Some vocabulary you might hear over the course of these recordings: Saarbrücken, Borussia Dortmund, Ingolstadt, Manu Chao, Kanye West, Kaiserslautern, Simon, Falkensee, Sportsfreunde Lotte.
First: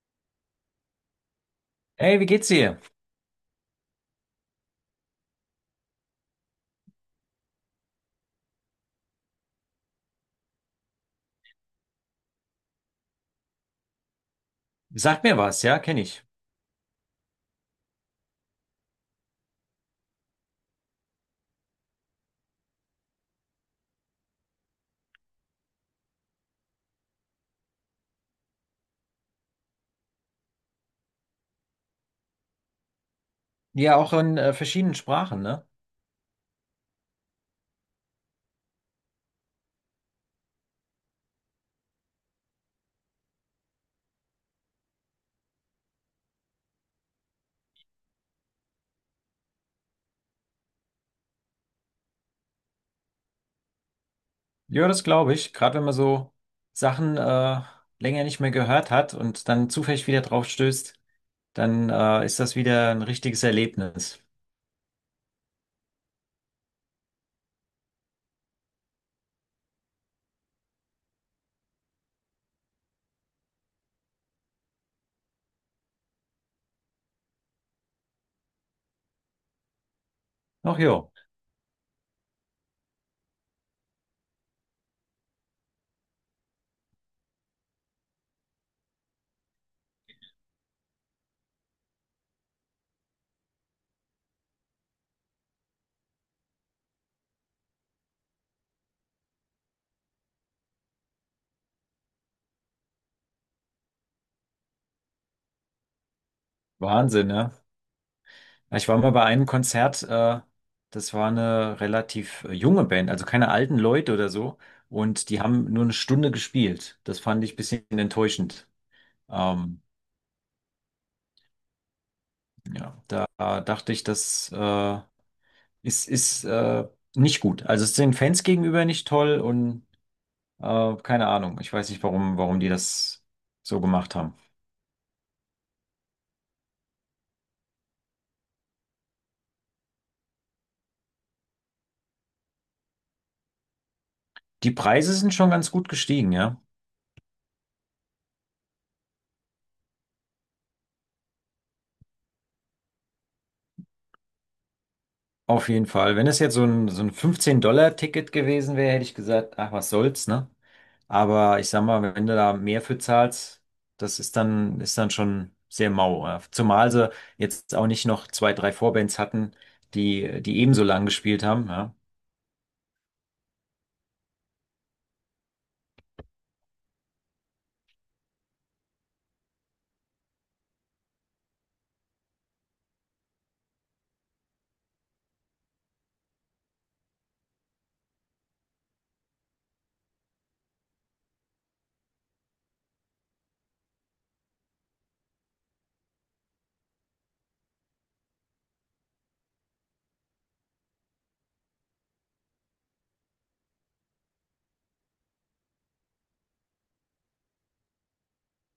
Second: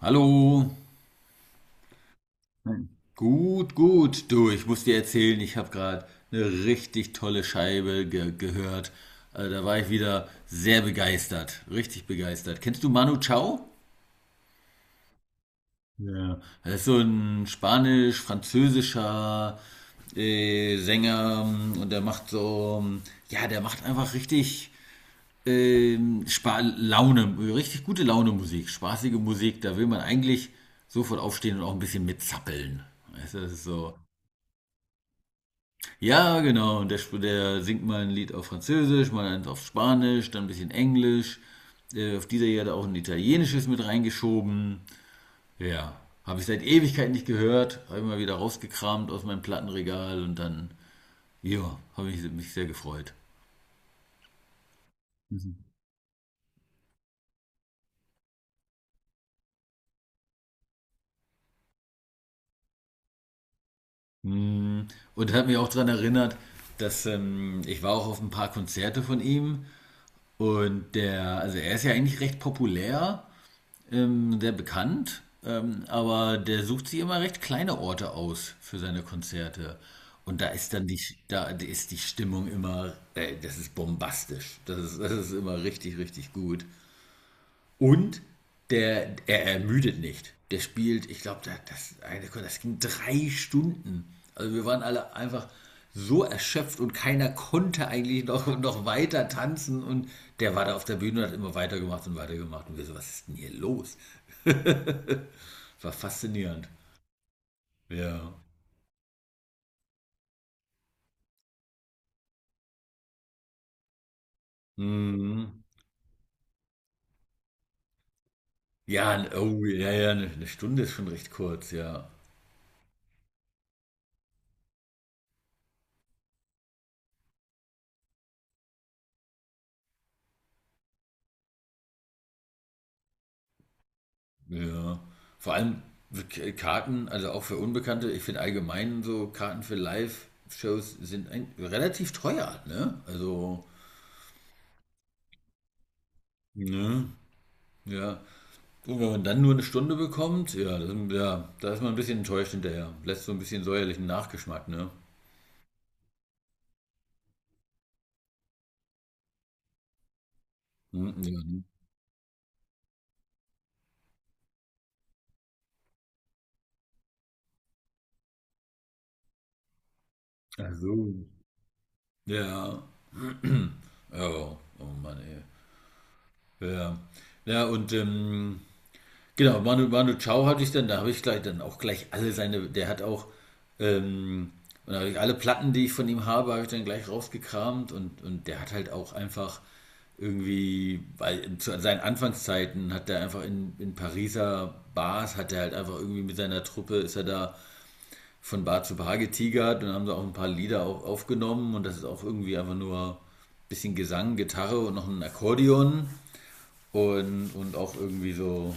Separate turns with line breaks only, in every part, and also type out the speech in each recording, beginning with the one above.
Hallo.
Ey, wie geht's dir?
Nein. Gut, gut. Du, ich muss dir erzählen, ich habe gerade eine richtig tolle Scheibe ge gehört. Also da war ich wieder sehr begeistert, richtig begeistert. Kennst du Manu Chao?
Sag mir was, ja, kenne ich.
Ja. Er ist so ein spanisch-französischer Sänger und der macht so, ja, der macht einfach richtig Spa Laune, richtig gute Laune Musik, spaßige Musik. Da will man eigentlich sofort aufstehen und auch ein bisschen mitzappeln. Weißt du, das ist so.
Ja, auch in verschiedenen Sprachen, ne?
Ja, genau. Und der singt mal ein Lied auf Französisch, mal eins auf Spanisch, dann ein bisschen Englisch. Auf dieser Erde auch ein italienisches mit reingeschoben. Ja, habe ich seit Ewigkeit nicht gehört. Habe ich mal wieder rausgekramt aus meinem Plattenregal und dann, ja, habe ich mich sehr gefreut.
Ja, das glaube ich. Gerade wenn man so Sachen länger nicht mehr gehört hat und dann zufällig wieder drauf stößt, dann ist das wieder ein richtiges Erlebnis.
Mm. Und hat mich auch daran erinnert, dass ich war auch auf ein paar Konzerte von ihm und der, also er ist ja eigentlich recht populär, sehr bekannt, aber der sucht sich immer recht kleine Orte aus für seine Konzerte. Und da ist
Ach
dann
jo,
da ist die Stimmung immer, das ist bombastisch. Das ist immer richtig, richtig gut. Und der, er ermüdet nicht. Der spielt, ich glaube, ging drei Stunden. Also wir waren alle einfach so erschöpft und keiner konnte eigentlich noch, noch weiter tanzen. Und der war da auf der Bühne und hat immer weitergemacht und weitergemacht. Und wir so, was ist denn hier los? War faszinierend.
Wahnsinn, ne?
Ja.
Ja, ich war mal bei einem Konzert, das war eine relativ junge Band, also keine alten Leute oder so. Und die
Mhm.
haben nur eine Stunde gespielt. Das fand ich ein bisschen enttäuschend.
Ja, oh,
Ähm,
ja, ja, eine Stunde ist schon recht kurz, ja.
ja, da dachte ich, dass ist, ist nicht gut. Also es ist den Fans gegenüber nicht toll und keine Ahnung. Ich weiß nicht, warum die das so gemacht haben.
Ja. Vor allem Karten, also auch für Unbekannte, ich finde allgemein so Karten für Live-Shows sind relativ teuer, ne? Also,
Die Preise sind schon ganz gut gestiegen, ja.
ne? Ja. Und wenn man dann nur eine Stunde bekommt, ja, ja, da ist man ein bisschen enttäuscht hinterher. Lässt so ein bisschen säuerlichen Nachgeschmack, ne?
Auf jeden Fall. Wenn es jetzt so ein 15-Dollar-Ticket gewesen wäre, hätte ich gesagt, ach, was soll's, ne?
Hm. Ja.
Aber
Ne?
ich sag mal, wenn du da mehr für zahlst, das ist dann schon sehr mau. Ja. Zumal sie jetzt auch nicht noch zwei, drei Vorbands hatten, die
Ach
ebenso
so.
lang gespielt haben, ja.
Ja. Oh, oh Mann, ey. Ja. Ja, und genau, Manu Chao hatte ich dann, da habe ich gleich dann auch gleich alle seine, der hat auch, ähm, und da habe ich alle Platten, die ich von ihm habe, habe ich dann gleich rausgekramt und der hat halt auch einfach irgendwie, weil zu seinen Anfangszeiten hat er einfach in Pariser Bars, hat er halt einfach irgendwie mit seiner Truppe, ist er da von Bar zu Bar getigert und haben da auch ein paar Lieder auch aufgenommen und das ist auch irgendwie einfach nur ein bisschen Gesang, Gitarre und noch ein Akkordeon und auch irgendwie so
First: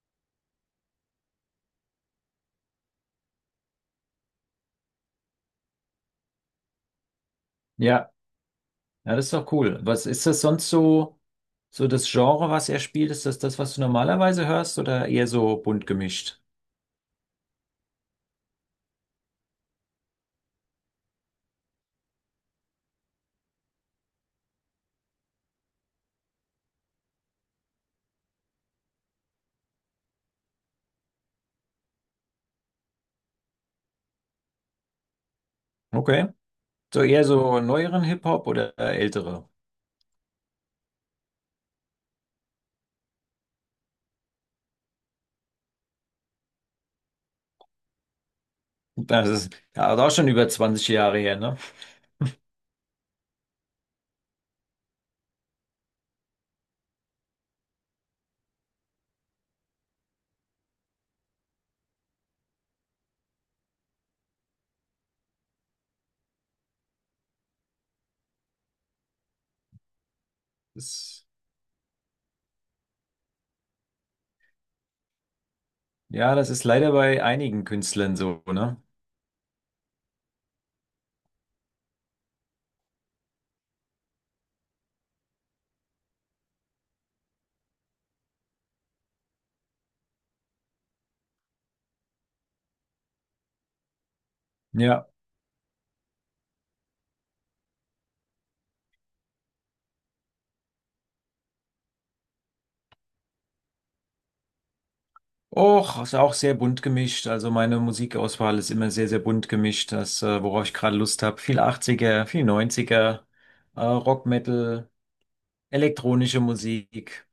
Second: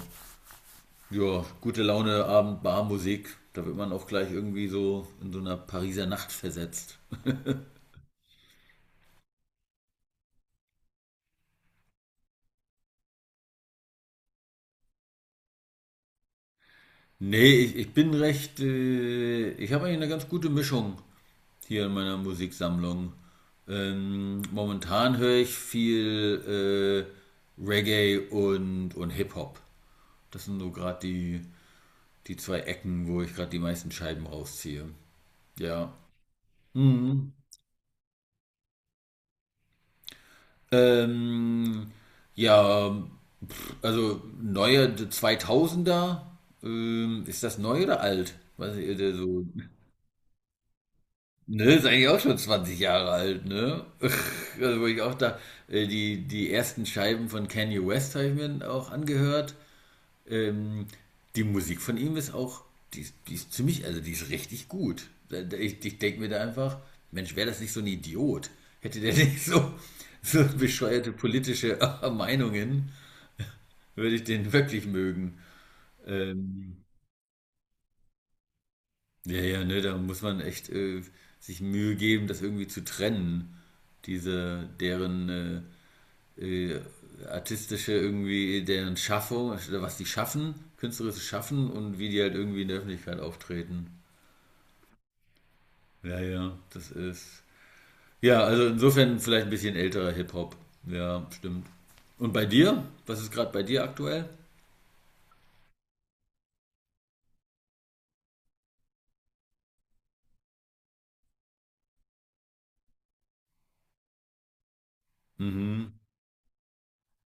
ja, gute Laune, Abend, Barmusik. Da wird man auch gleich irgendwie so in so einer Pariser Nacht versetzt.
Ja, ja, das ist doch cool. Was ist das sonst so, so das Genre, was er spielt? Ist das das, was du normalerweise hörst oder eher so bunt gemischt?
Nee, ich bin recht. Ich habe eigentlich eine ganz gute Mischung hier in meiner Musiksammlung. Momentan höre ich viel Reggae und Hip-Hop. Das sind so gerade die, die zwei Ecken, wo ich gerade die meisten Scheiben rausziehe. Ja.
Okay. So eher
Mhm.
so neueren Hip-Hop oder ältere?
Ähm, ja, Also neue 2000er, ist das neu oder alt? Weiß ich, der
Das
so,
ist ja auch schon über zwanzig Jahre her, ne?
ne, ist eigentlich auch schon 20 Jahre alt, ne? Also wo ich auch da, die ersten Scheiben von Kanye West habe ich mir auch angehört. Ähm, Die Musik von ihm ist auch, die ist ziemlich, also die ist richtig gut. Ich denke mir da einfach, Mensch, wäre das nicht so ein Idiot? Hätte der nicht so, so bescheuerte
Das,
politische Meinungen, würde ich den wirklich mögen.
ja, das ist
Ähm,
leider bei einigen Künstlern so, ne?
Ja, ja, ne, da muss man echt sich Mühe geben, das irgendwie zu trennen. Diese, deren äh, äh, artistische irgendwie, deren Schaffung, was die schaffen, künstlerisches Schaffen und wie die halt irgendwie in der Öffentlichkeit auftreten.
Ja.
Ja, ja, das ist. Ja, also insofern vielleicht ein bisschen älterer Hip-Hop. Ja, stimmt. Und bei dir? Was ist gerade bei dir aktuell?
Och, ist auch sehr bunt gemischt. Also meine Musikauswahl ist immer sehr, sehr bunt gemischt. Das, worauf ich gerade Lust habe. Viel achtziger, viel neunziger, Rock, Metal,
Mhm.
elektronische Musik.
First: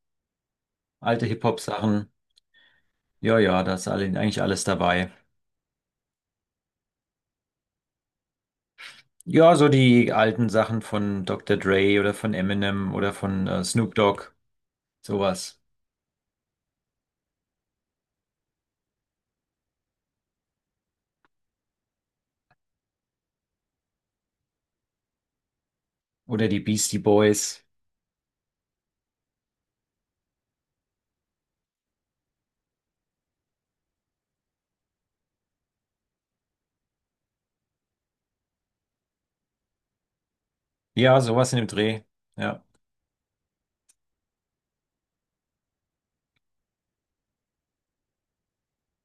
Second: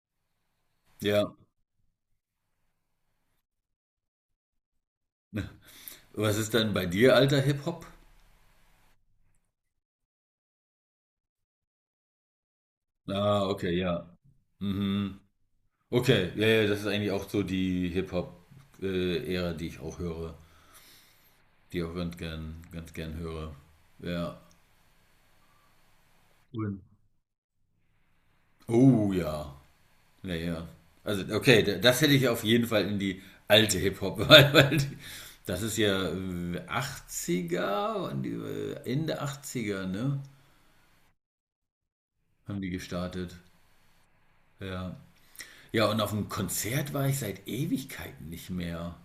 Alte
Ja.
Hip-Hop-Sachen. Ja, ja, da ist alle, eigentlich alles dabei.
Was ist denn bei dir alter Hip-Hop?
Ja, so die alten Sachen von Dr. Dre oder von Eminem oder
Ah,
von
okay,
Snoop
ja.
Dogg,
Mhm.
sowas.
Okay, ja, ja, das ist eigentlich auch so die Hip-Hop-Ära, die ich auch höre, die ich auch ganz gern höre. Ja.
Oder die
Cool.
Beastie Boys.
Oh ja. Ja, ja. Also, okay, das hätte ich auf jeden Fall in die alte Hip-Hop, weil, weil die, das ist ja 80er, waren die, Ende 80er, ne?
Ja, sowas in dem Dreh.
Haben
Ja,
die gestartet. Ja. Ja, und auf dem Konzert war ich seit Ewigkeiten nicht mehr.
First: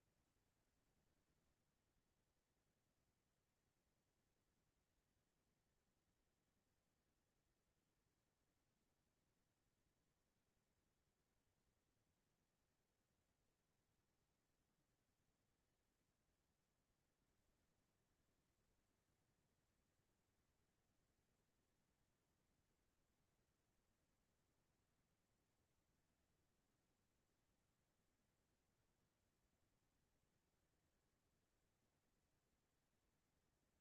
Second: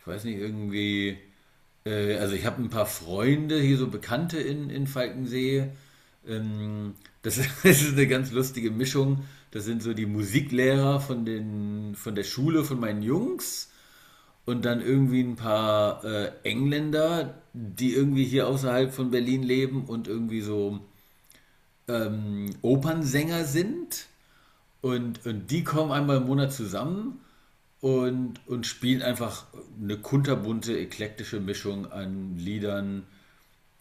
Ich weiß nicht, irgendwie. Also ich habe ein paar Freunde, hier so Bekannte in Falkensee. Das ist, das ist eine ganz lustige Mischung. Das sind so die Musiklehrer von der Schule von meinen Jungs und dann irgendwie ein paar Engländer, die irgendwie hier außerhalb von Berlin leben und irgendwie so Opernsänger sind. Und die kommen einmal im Monat zusammen und spielen einfach eine kunterbunte, eklektische Mischung an Liedern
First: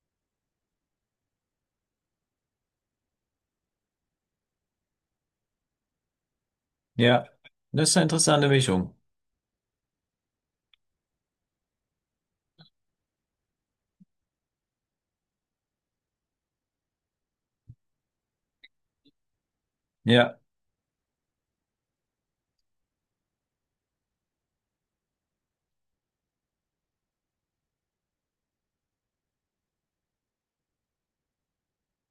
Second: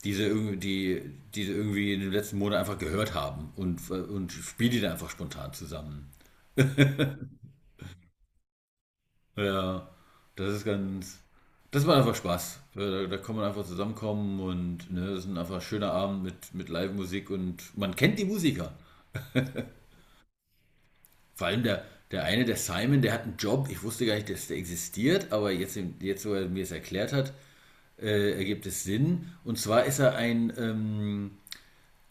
diese irgendwie in den letzten Monaten einfach gehört haben und spiele die dann einfach spontan zusammen.
ja. Das ist eine interessante Mischung.
Ja, das ist ganz. Das macht einfach Spaß. Ja, da, da kann man einfach zusammenkommen und ne, das ist ein einfach schöner Abend mit Live-Musik und man kennt die Musiker.
Ja.
Vor allem der eine, der Simon, der hat einen Job. Ich wusste gar nicht, dass der existiert, aber jetzt wo er mir es erklärt hat, ergibt es Sinn. Und zwar ist er ein, ähm,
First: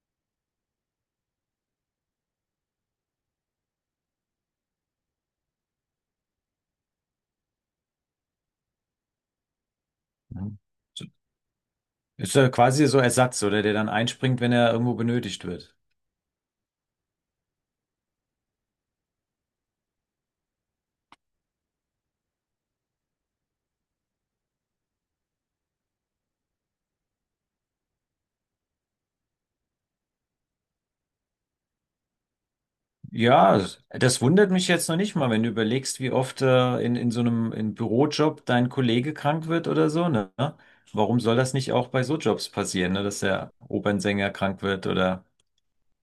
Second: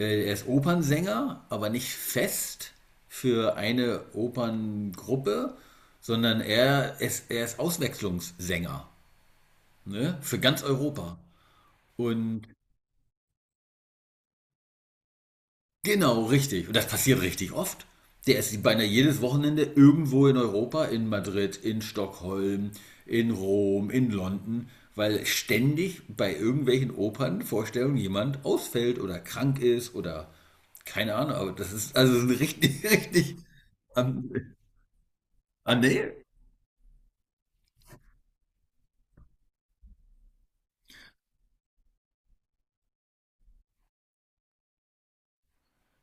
Äh, er ist Opernsänger, aber nicht fest für eine Operngruppe, sondern er ist Auswechslungssänger, ne? Für
Mhm.
ganz
So,
Europa.
ist
Und
ja quasi so Ersatz, oder der dann einspringt, wenn er irgendwo benötigt wird.
genau, richtig. Und das passiert richtig oft. Der ist beinahe jedes Wochenende irgendwo in Europa, in Madrid, in Stockholm, in Rom, in London, weil ständig bei irgendwelchen Opernvorstellungen jemand ausfällt oder krank ist oder keine Ahnung, aber das ist also ein richtig, richtig
Ja, das
an,
wundert mich jetzt noch nicht mal, wenn du
an
überlegst, wie
der.
oft in so einem in Bürojob dein Kollege krank wird oder so, ne? Warum soll das nicht auch bei so Jobs passieren, ne? Dass der Opernsänger krank wird oder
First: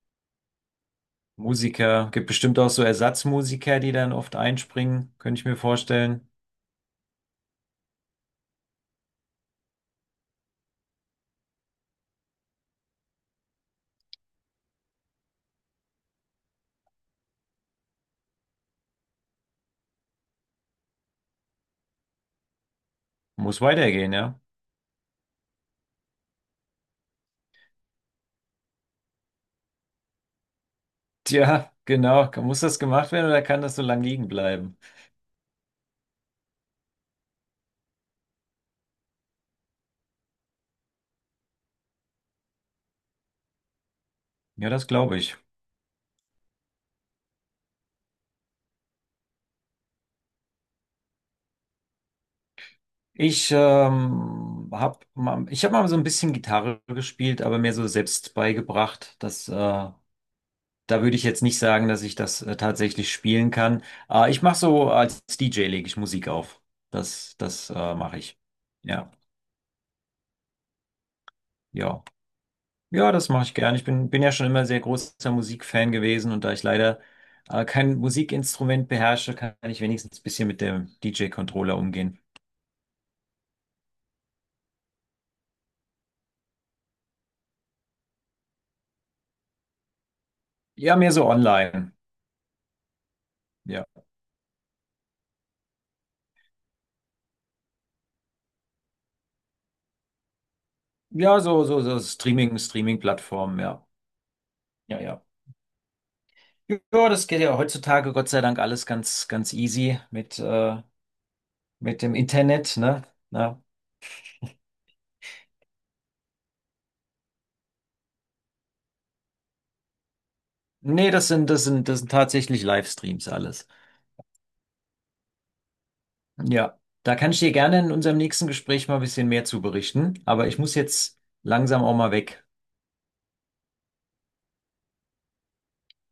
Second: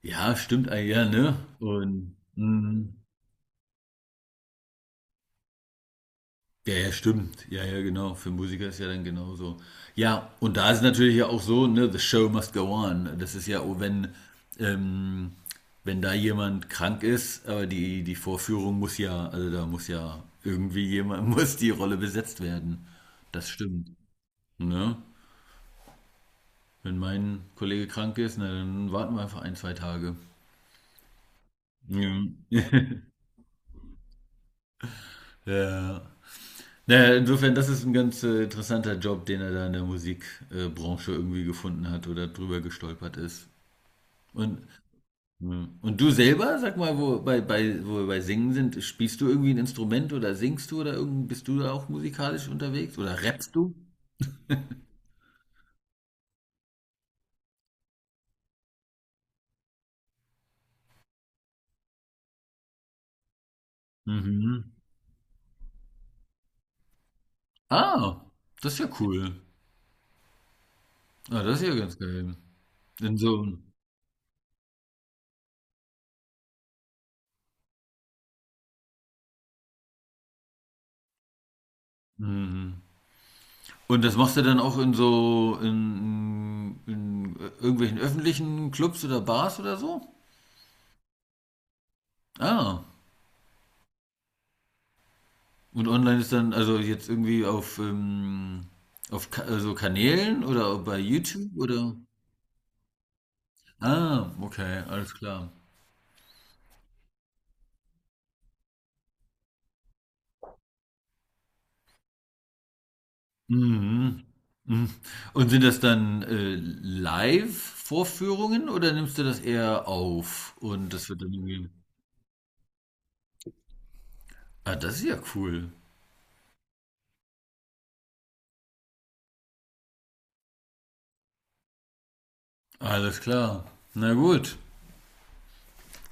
Ja, stimmt eigentlich, ja, ne?
Musiker?
Und
Gibt bestimmt auch so
mm.
Ersatzmusiker, die dann oft einspringen, könnte ich mir vorstellen.
Ja, ja, stimmt. Ja, ja, genau. Für Musiker ist ja dann genauso. Ja, und da ist natürlich ja auch so, ne, the show must go on. Das ist ja, oh, wenn, ähm, wenn da jemand krank ist, aber die Vorführung muss ja, also da muss ja irgendwie jemand, muss die Rolle besetzt werden. Das
Muss
stimmt.
weitergehen, ja?
Ne? Wenn mein Kollege krank ist, na, dann warten wir einfach ein, zwei Tage.
Tja,
Ja.
genau. Muss das gemacht werden oder kann das so lang liegen bleiben?
Ja. Naja, insofern, das ist ein ganz interessanter Job, den er da in der Musikbranche irgendwie gefunden hat oder drüber gestolpert ist. Und,
Ja, das glaube ich.
mh, und du selber, sag mal, wo wir bei Singen sind, spielst du irgendwie ein Instrument oder singst du oder irgend, bist du da auch musikalisch unterwegs oder rappst du?
Ich hab mal so ein bisschen Gitarre gespielt, aber mir so selbst beigebracht. Das, da würde ich jetzt nicht sagen, dass ich das tatsächlich spielen kann. Ich mache
Mhm.
so als DJ lege ich Musik auf. Das, das mache
Ah,
ich.
das ist ja
Ja,
cool. Ah, das ist ja ganz
ja,
geil.
ja,
In
das mache ich
so,
gern. Ich bin ja schon immer sehr großer Musikfan gewesen und da ich leider kein Musikinstrument beherrsche, kann ich wenigstens ein bisschen mit dem DJ-Controller umgehen.
mhm. Und das machst du dann auch in so in irgendwelchen öffentlichen Clubs oder Bars oder so?
Ja, mehr so online.
Ah.
Ja.
Und online ist dann, also jetzt irgendwie auf Ka also Kanälen oder bei
Ja,
YouTube oder?
so Streaming, Streaming-Plattformen, ja.
Ah, okay,
Ja,
alles
ja.
klar.
Ja, das geht ja heutzutage Gott sei Dank alles ganz, ganz easy mit dem Internet, ne? Ja.
Mhm. Mhm. Und sind das dann Live-Vorführungen oder nimmst du das eher auf? Und das
Nee,
wird dann irgendwie.
das sind tatsächlich Livestreams alles.
Ah, das ist ja cool.
Ja. Da kann ich dir gerne in unserem nächsten Gespräch mal ein bisschen mehr zu berichten, aber ich muss jetzt langsam auch mal weg.
Alles klar. Na gut.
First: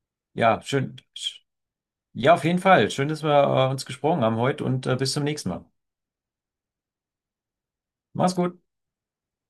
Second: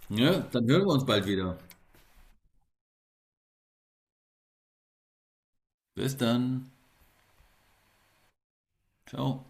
Ja,
Ja,
dann hören wir uns bald wieder.
Ja, auf jeden Fall. Schön, dass wir, uns gesprochen haben heute und, bis zum nächsten Mal.
Bis dann.
Mach's gut.
Ciao.